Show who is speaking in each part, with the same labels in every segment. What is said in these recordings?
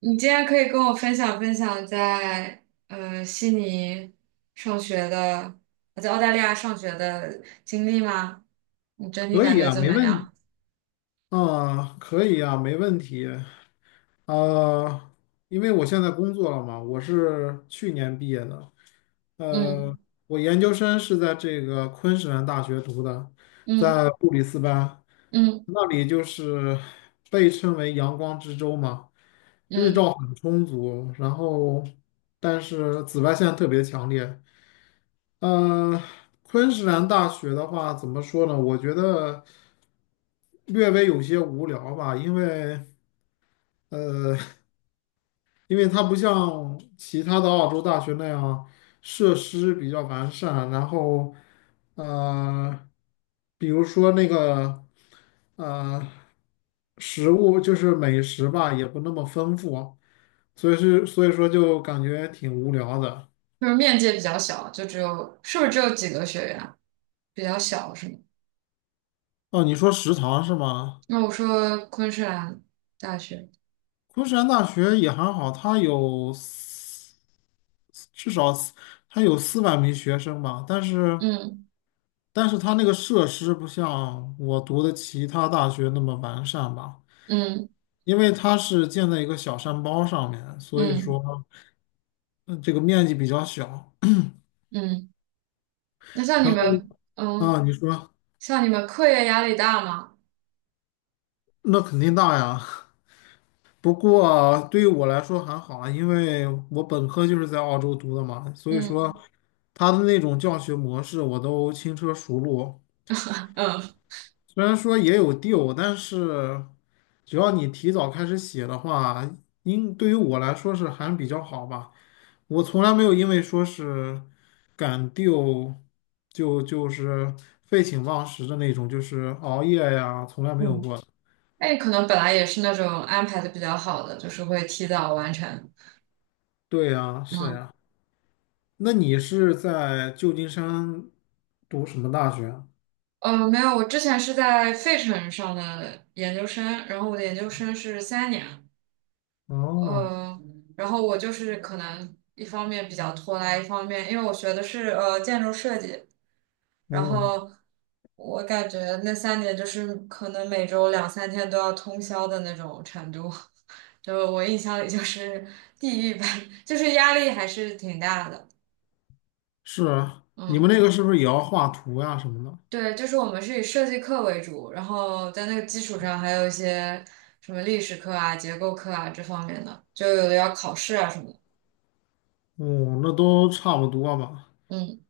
Speaker 1: 你今天可以跟我分享分享在悉尼上学的，在澳大利亚上学的经历吗？你整体
Speaker 2: 可
Speaker 1: 感
Speaker 2: 以
Speaker 1: 觉
Speaker 2: 啊，
Speaker 1: 怎
Speaker 2: 没
Speaker 1: 么
Speaker 2: 问题
Speaker 1: 样？
Speaker 2: 啊，可以啊，没问题啊，因为我现在工作了嘛，我是去年毕业的。呃，
Speaker 1: 嗯
Speaker 2: 我研究生是在这个昆士兰大学读的，
Speaker 1: 嗯
Speaker 2: 在布里斯班。
Speaker 1: 嗯
Speaker 2: 那里就是被称为阳光之州嘛，日
Speaker 1: 嗯，
Speaker 2: 照很充足，然后但是紫外线特别强烈。呃，昆士兰大学的话，怎么说呢？我觉得略微有些无聊吧。因为呃，因为它不像其他的澳洲大学那样设施比较完善，然后呃，比如说那个呃，食物就是美食吧，也不那么丰富，所以说就感觉挺无聊的。
Speaker 1: 就是面积也比较小，就只有是不是只有几个学院？比较小是吗？
Speaker 2: 哦，你说食堂是吗？
Speaker 1: 那我说昆士兰大学，
Speaker 2: 昆山大学也还好，至少四它有400名学生吧。但是
Speaker 1: 嗯
Speaker 2: 它那个设施不像我读的其他大学那么完善吧，
Speaker 1: 嗯
Speaker 2: 因为它是建在一个小山包上面，所以
Speaker 1: 嗯
Speaker 2: 说嗯这个面积比较小。
Speaker 1: 嗯，那像你
Speaker 2: 然后
Speaker 1: 们，嗯，
Speaker 2: 啊，你说，
Speaker 1: 像你们课业压力大吗？
Speaker 2: 那肯定大呀。不过对于我来说还好啊，因为我本科就是在澳洲读的嘛，所以说。
Speaker 1: 嗯
Speaker 2: 他的那种教学模式我都轻车熟路。
Speaker 1: 嗯
Speaker 2: 虽然说也有 deal，但是只要你提早开始写的话，应对于我来说是还比较好吧。我从来没有因为说是赶 d e 就就是废寝忘食的那种，就是熬夜呀，从来没有
Speaker 1: 嗯。
Speaker 2: 过。
Speaker 1: 那你可能本来也是那种安排的比较好的，就是会提早完成。
Speaker 2: 对呀，是
Speaker 1: 嗯，
Speaker 2: 呀。那你是在旧金山读什么大学啊？
Speaker 1: 没有，我之前是在费城上的研究生，然后我的研究生是三年，
Speaker 2: 哦，
Speaker 1: 呃，然后我就是可能一方面比较拖拉，一方面因为我学的是建筑设计，然
Speaker 2: 哦，
Speaker 1: 后我感觉那三年就是可能每周两三天都要通宵的那种程度，就我印象里就是地狱般，就是压力还是挺大的。
Speaker 2: 是啊，你们
Speaker 1: 嗯。
Speaker 2: 那个是不是也要画图呀什么的？
Speaker 1: 对，就是我们是以设计课为主，然后在那个基础上还有一些什么历史课啊、结构课啊这方面的，就有的要考试啊什么的。
Speaker 2: 哦，那都差不多吧。
Speaker 1: 嗯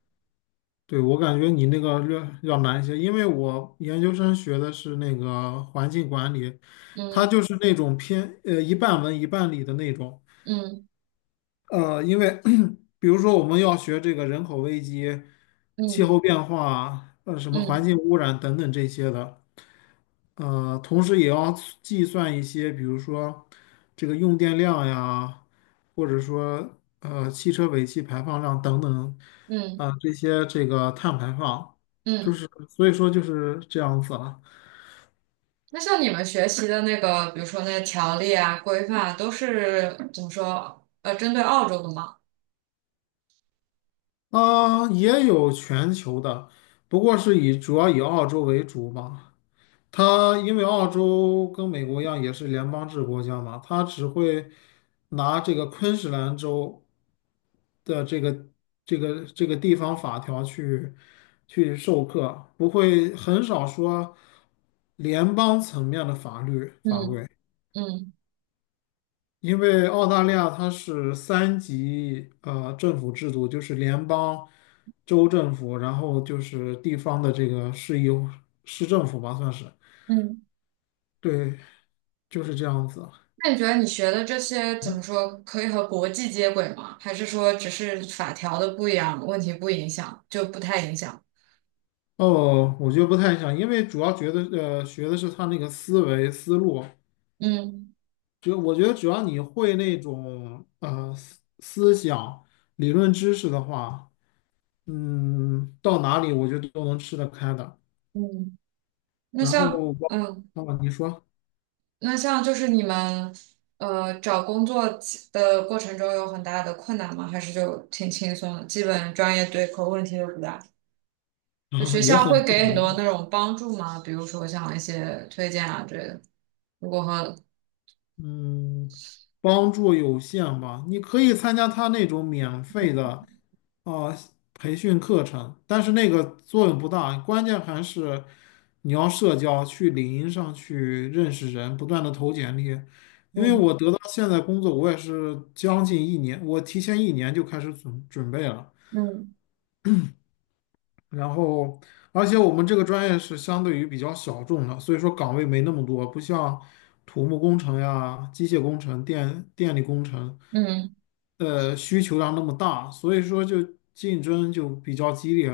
Speaker 2: 对，我感觉你那个略要难一些，因为我研究生学的是那个环境管理，它
Speaker 1: 嗯
Speaker 2: 就是那种偏一半文一半理的那种。
Speaker 1: 嗯
Speaker 2: 因为 比如说我们要学这个人口危机、气
Speaker 1: 嗯
Speaker 2: 候变化、什么环
Speaker 1: 嗯
Speaker 2: 境污染等等这些的。同时也要计算一些，比如说这个用电量呀，或者说汽车尾气排放量等等。
Speaker 1: 嗯嗯。
Speaker 2: 啊，这个碳排放，就
Speaker 1: 嗯
Speaker 2: 是所以说就是这样子了。
Speaker 1: 那像你们学习的那个，比如说那些条例啊、规范啊，都是怎么说？针对澳洲的吗？
Speaker 2: 啊，也有全球的，不过是以主要以澳洲为主嘛。他因为澳洲跟美国一样也是联邦制国家嘛，他只会拿这个昆士兰州的这个地方法条去授课，不会很少说联邦层面的法律法
Speaker 1: 嗯
Speaker 2: 规。
Speaker 1: 嗯
Speaker 2: 因为澳大利亚它是三级政府制度，就是联邦、州政府，然后就是地方的这个市政府吧，算是。
Speaker 1: 嗯。
Speaker 2: 对，就是这样子。
Speaker 1: 那你觉得你学的这些怎么说，可以和国际接轨吗？还是说只是法条的不一样，问题不影响，就不太影响？
Speaker 2: 哦，我觉得不太想，因为主要觉得学的是他那个思维思路。
Speaker 1: 嗯。
Speaker 2: 我觉得只要你会那种思想理论知识的话，嗯，到哪里我觉得都能吃得开的。
Speaker 1: 嗯，那
Speaker 2: 然后
Speaker 1: 像
Speaker 2: 我
Speaker 1: 嗯，
Speaker 2: 啊，你说，
Speaker 1: 那像就是你们找工作起的过程中有很大的困难吗？还是就挺轻松的，基本专业对口问题都不大。就
Speaker 2: 啊，
Speaker 1: 学校会给很多那种帮助吗？比如说像一些推荐啊之类的。如果和
Speaker 2: 嗯，帮助有限吧。你可以参加他那种免费的啊培训课程，但是那个作用不大，关键还是你要社交，去领英上去认识人，不断的投简历。因为我得到现在工作，我也是将近一年，我提前一年就开始准备了。
Speaker 1: 嗯
Speaker 2: 然后，而且我们这个专业是相对于比较小众的，所以说岗位没那么多，不像土木工程呀、机械工程、电力工程，
Speaker 1: 嗯
Speaker 2: 需求量那么大，所以说就竞争就比较激烈。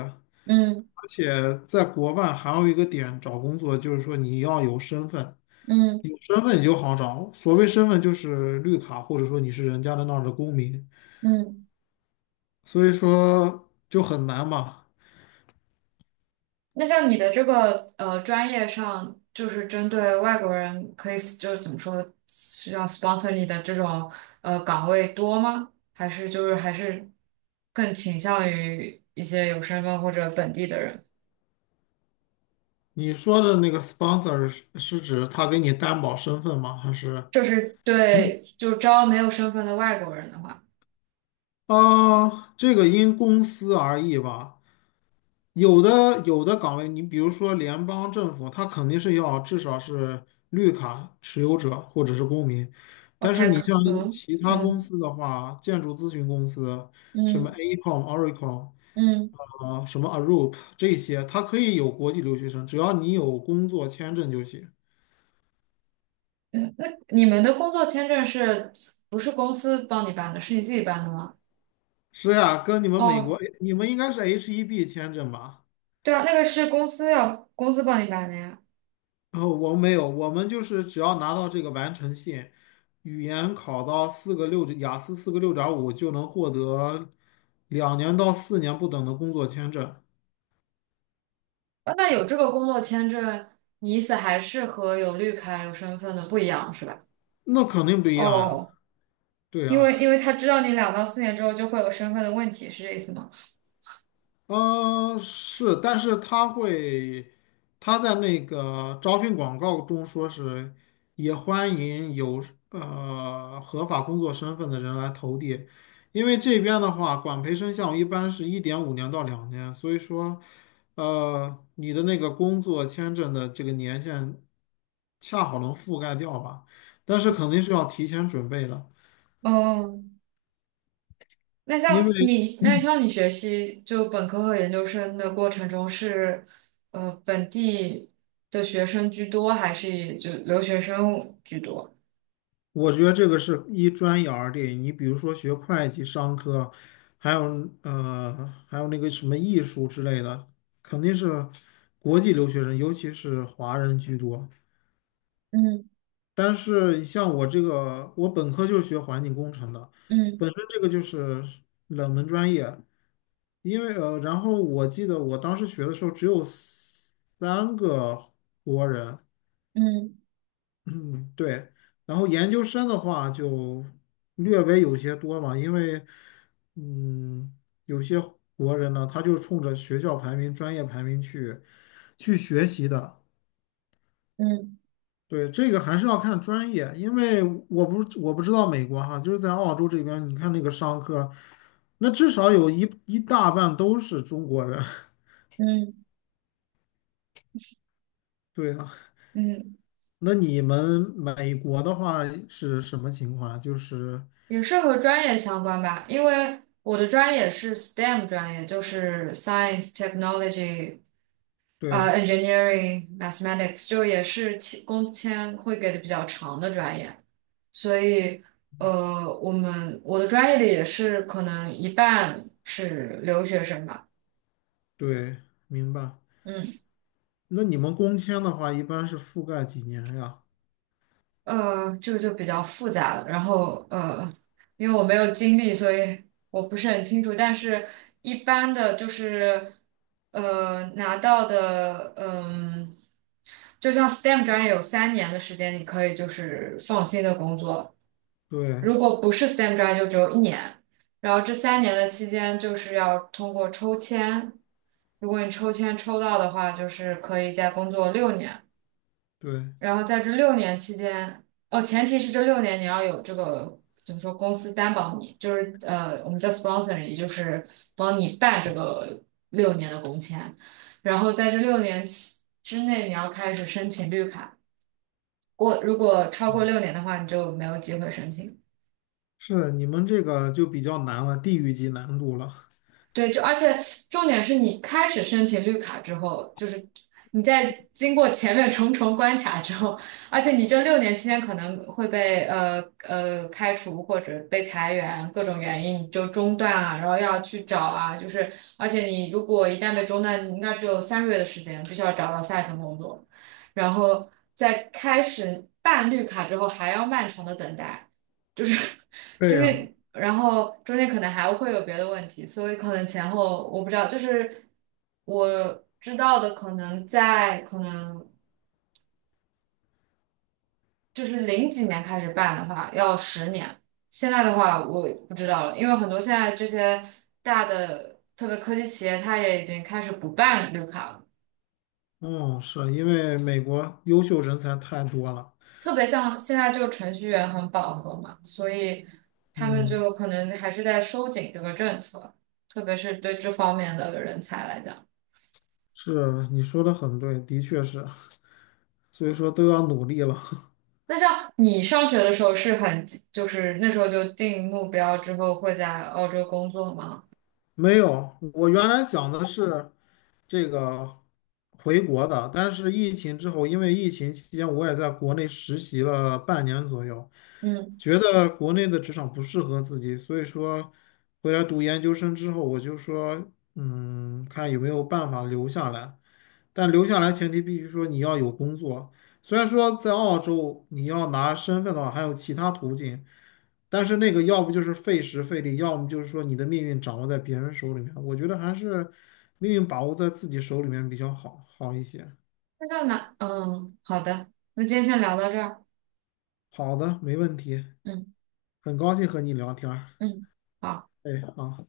Speaker 1: 嗯
Speaker 2: 而且在国外还有一个点找工作，就是说你要有身份。
Speaker 1: 嗯嗯
Speaker 2: 有身份你就好找。所谓身份就是绿卡，或者说你是人家的那儿的公民，
Speaker 1: 嗯嗯
Speaker 2: 所以说就很难嘛。
Speaker 1: 那像你的这个专业上，就是针对外国人，可以就是怎么说，是要 sponsor 你的这种岗位多吗？还是就是还是更倾向于一些有身份或者本地的人？
Speaker 2: 你说的那个 sponsor 是指他给你担保身份吗？
Speaker 1: 就是对，就招没有身份的外国人的话，
Speaker 2: 啊，这个因公司而异吧。有的岗位，你比如说联邦政府，他肯定是要至少是绿卡持有者或者是公民。
Speaker 1: 我
Speaker 2: 但是
Speaker 1: 才
Speaker 2: 你
Speaker 1: 可
Speaker 2: 像
Speaker 1: 嗯
Speaker 2: 其他公
Speaker 1: 嗯
Speaker 2: 司的话，建筑咨询公司，什么
Speaker 1: 嗯
Speaker 2: AECOM、Oracle
Speaker 1: 嗯
Speaker 2: 啊，什么 Arup 这些，它可以有国际留学生，只要你有工作签证就行。
Speaker 1: 嗯，那你们的工作签证是不是公司帮你办的？是你自己办的吗？
Speaker 2: 是呀。跟你们美国，
Speaker 1: 哦，
Speaker 2: 你们应该是 H1B 签证吧？
Speaker 1: 对啊，那个是公司要公司帮你办的呀。
Speaker 2: 哦，我们没有，我们就是只要拿到这个完成信，语言考到四个六，雅思四个六点五就能获得2年到4年不等的工作签证。
Speaker 1: 那有这个工作签证，你意思还是和有绿卡、有身份的不一样是吧？
Speaker 2: 那肯定不一样呀。
Speaker 1: 哦，
Speaker 2: 对
Speaker 1: 因
Speaker 2: 呀。
Speaker 1: 为因为他知道你两到四年之后就会有身份的问题，是这意思吗？
Speaker 2: 嗯，是，但是他会，他在那个招聘广告中说是也欢迎有合法工作身份的人来投递。因为这边的话，管培生项目一般是1.5年到2年，所以说，你的那个工作签证的这个年限恰好能覆盖掉吧，但是肯定是要提前准备的。
Speaker 1: 哦，那像
Speaker 2: 因为
Speaker 1: 你那像你学习就本科和研究生的过程中是，本地的学生居多，还是以就留学生居多？
Speaker 2: 我觉得这个是一专业而定。你比如说学会计、商科，还有还有那个什么艺术之类的，肯定是国际留学生，尤其是华人居多。
Speaker 1: 嗯
Speaker 2: 但是像我这个，我本科就是学环境工程的，
Speaker 1: 嗯
Speaker 2: 本身这个就是冷门专业。因为然后我记得我当时学的时候只有三个国人，
Speaker 1: 嗯
Speaker 2: 嗯，对。然后研究生的话就略微有些多嘛，因为嗯，有些国人呢，他就冲着学校排名、专业排名去学习的。
Speaker 1: 嗯
Speaker 2: 对，这个还是要看专业，因为我不知道美国哈，就是在澳洲这边，你看那个商科，那至少有一大半都是中国人。
Speaker 1: 嗯
Speaker 2: 对啊。
Speaker 1: 嗯。
Speaker 2: 那你们美国的话是什么情况啊？就是
Speaker 1: 也是和专业相关吧，因为我的专业是 STEM 专业，就是 Science、Technology、
Speaker 2: 对
Speaker 1: Engineering、Mathematics，就也是其工签会给的比较长的专业，所以我们我的专业里也是可能一半是留学生吧，
Speaker 2: 对，明白。
Speaker 1: 嗯。
Speaker 2: 那你们工签的话，一般是覆盖几年呀？
Speaker 1: 这个就比较复杂了。然后因为我没有经历，所以我不是很清楚。但是一般的就是拿到的，嗯、就像 STEM 专业有三年的时间，你可以就是放心的工作。
Speaker 2: 对
Speaker 1: 如果不是 STEM 专业，就只有一年。然后这三年的期间，就是要通过抽签。如果你抽签抽到的话，就是可以再工作六年。
Speaker 2: 对，
Speaker 1: 然后在这六年期间，哦，前提是这六年你要有这个怎么说，公司担保你，就是我们叫 sponsor，也就是帮你办这个六年的工签。然后在这六年期之内，你要开始申请绿卡。过如果超过六年的话，你就没有机会申请。
Speaker 2: 是你们这个就比较难了，地域级难度了。
Speaker 1: 对，就而且重点是你开始申请绿卡之后，就是你在经过前面重重关卡之后，而且你这六年期间可能会被开除或者被裁员，各种原因你就中断啊，然后要去找啊，就是而且你如果一旦被中断，你应该只有三个月的时间，必须要找到下一份工作，然后在开始办绿卡之后还要漫长的等待。就是就
Speaker 2: 对呀。
Speaker 1: 是然后中间可能还会有别的问题，所以可能前后我不知道，就是我知道的可能在可能就是零几年开始办的话要十年，现在的话我不知道了，因为很多现在这些大的特别科技企业，它也已经开始不办绿卡了，
Speaker 2: 嗯，是因为美国优秀人才太多了。
Speaker 1: 特别像现在就程序员很饱和嘛，所以他们
Speaker 2: 嗯，
Speaker 1: 就可能还是在收紧这个政策，特别是对这方面的人才来讲。
Speaker 2: 是你说的很对，的确是，所以说都要努力了。
Speaker 1: 那像你上学的时候是很，就是那时候就定目标之后会在澳洲工作吗？
Speaker 2: 没有，我原来想的是这个回国的，但是疫情之后，因为疫情期间我也在国内实习了半年左右。
Speaker 1: 嗯，
Speaker 2: 觉得国内的职场不适合自己，所以说回来读研究生之后，我就说，嗯，看有没有办法留下来。但留下来前提必须说你要有工作。虽然说在澳洲你要拿身份的话，还有其他途径，但是那个要不就是费时费力，要么就是说你的命运掌握在别人手里面。我觉得还是命运把握在自己手里面比较好一些。
Speaker 1: 那像哪？嗯，好的，那今天先聊到这儿。
Speaker 2: 好的，没问题，
Speaker 1: 嗯
Speaker 2: 很高兴和你聊天儿。
Speaker 1: 嗯。好。
Speaker 2: 哎，好。